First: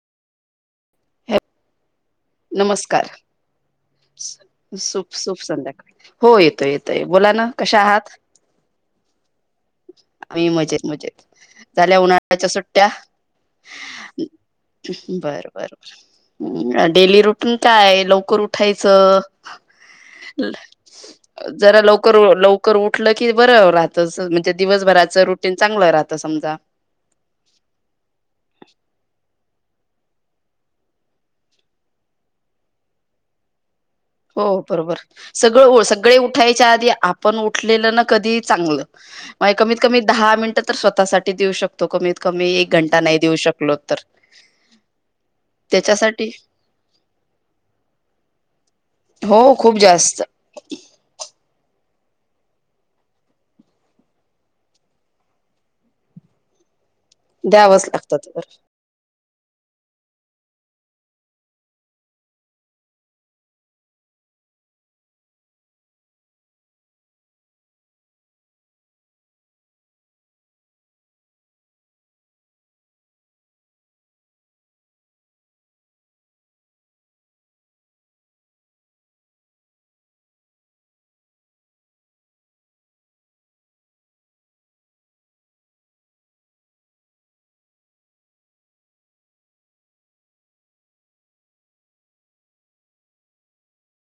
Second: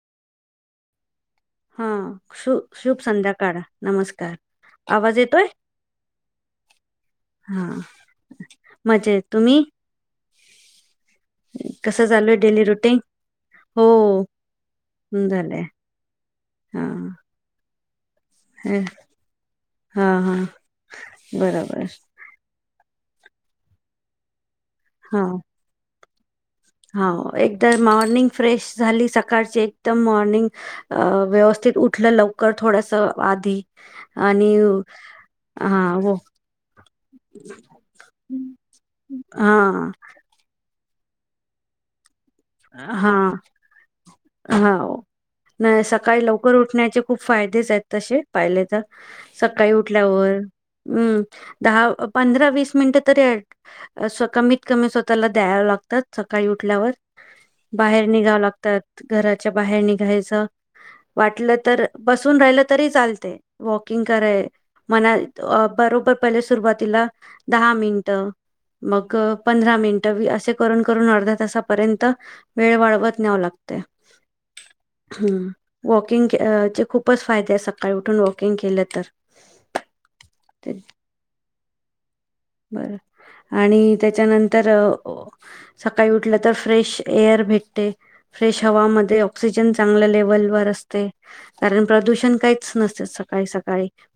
ह हा शु शुभ संध्याकाळ नमस्कार सुप आवाज सुप येतोय संध्याकाळी हो येतोय येतोय बोला ना हा कशा आहात मजेत तुम्ही आही मजेत मजेत झाल्या कसं चालू आहे उन्हाळ्याच्या डेली सुट्ट्या रुटीन हो बर झालंय हा बरर डेली रुटून काय लोक उठाच हे- हा हा जरा बरोबर लवकर ल उठलं की बरं राहत दिवसभराच रुटीन चांगलं रातात आ समजा हो एकदर मॉर्निंग फ्रेश झाली सकाळची एकदम मॉर्निंग व्यवस्थित उठलं लवकर थोडस आधी हो आणि बरोबर सगळं हो सगळे उठायच्या आधी आपण उठलेलं ना कधी चांगलं कमीत हा कमी दहा मिनिट तर स्वतःसाठी देऊ शकतो कमी एक घंटा नाही देऊ हा शकलो तर हा नाही सकाळी त्याच्यासाठी लवकर उठण्याचे खूप फायदेच आहेत तसे पाहिले तर हो सकाळी खूप जास्त उठल्यावरम् द पंधरा वीस मिनिटं तरी कमीत कमी स्वतःला द्याव लागतात सकाळी उठल्यावर द्यावंच बाहेर लागतात निघावं लागतात घरात बाहेर निघायच वाटलं तर बसून राहिलं तरी चालते वॉकिंग कय म बरोबर पहिले सुरुवातीला दहा मिनट मग पंधरा मिनट असे करून करून अर्ध तासापर्यंत वेळ वाढवत न्याव लागत वॉकंगचे खूपच फायदे सकाळी उठून वॉकिंग केलं तर बर आणि त्याच्यानंतर सकाळी उठलं तर फ्रेश एअर भेटते फ्रेश हवामध्ये ऑक्सिजन चांगल्या लेवलवर असते कारण प्रदूषण काहीच नसते सकाळी सकाळी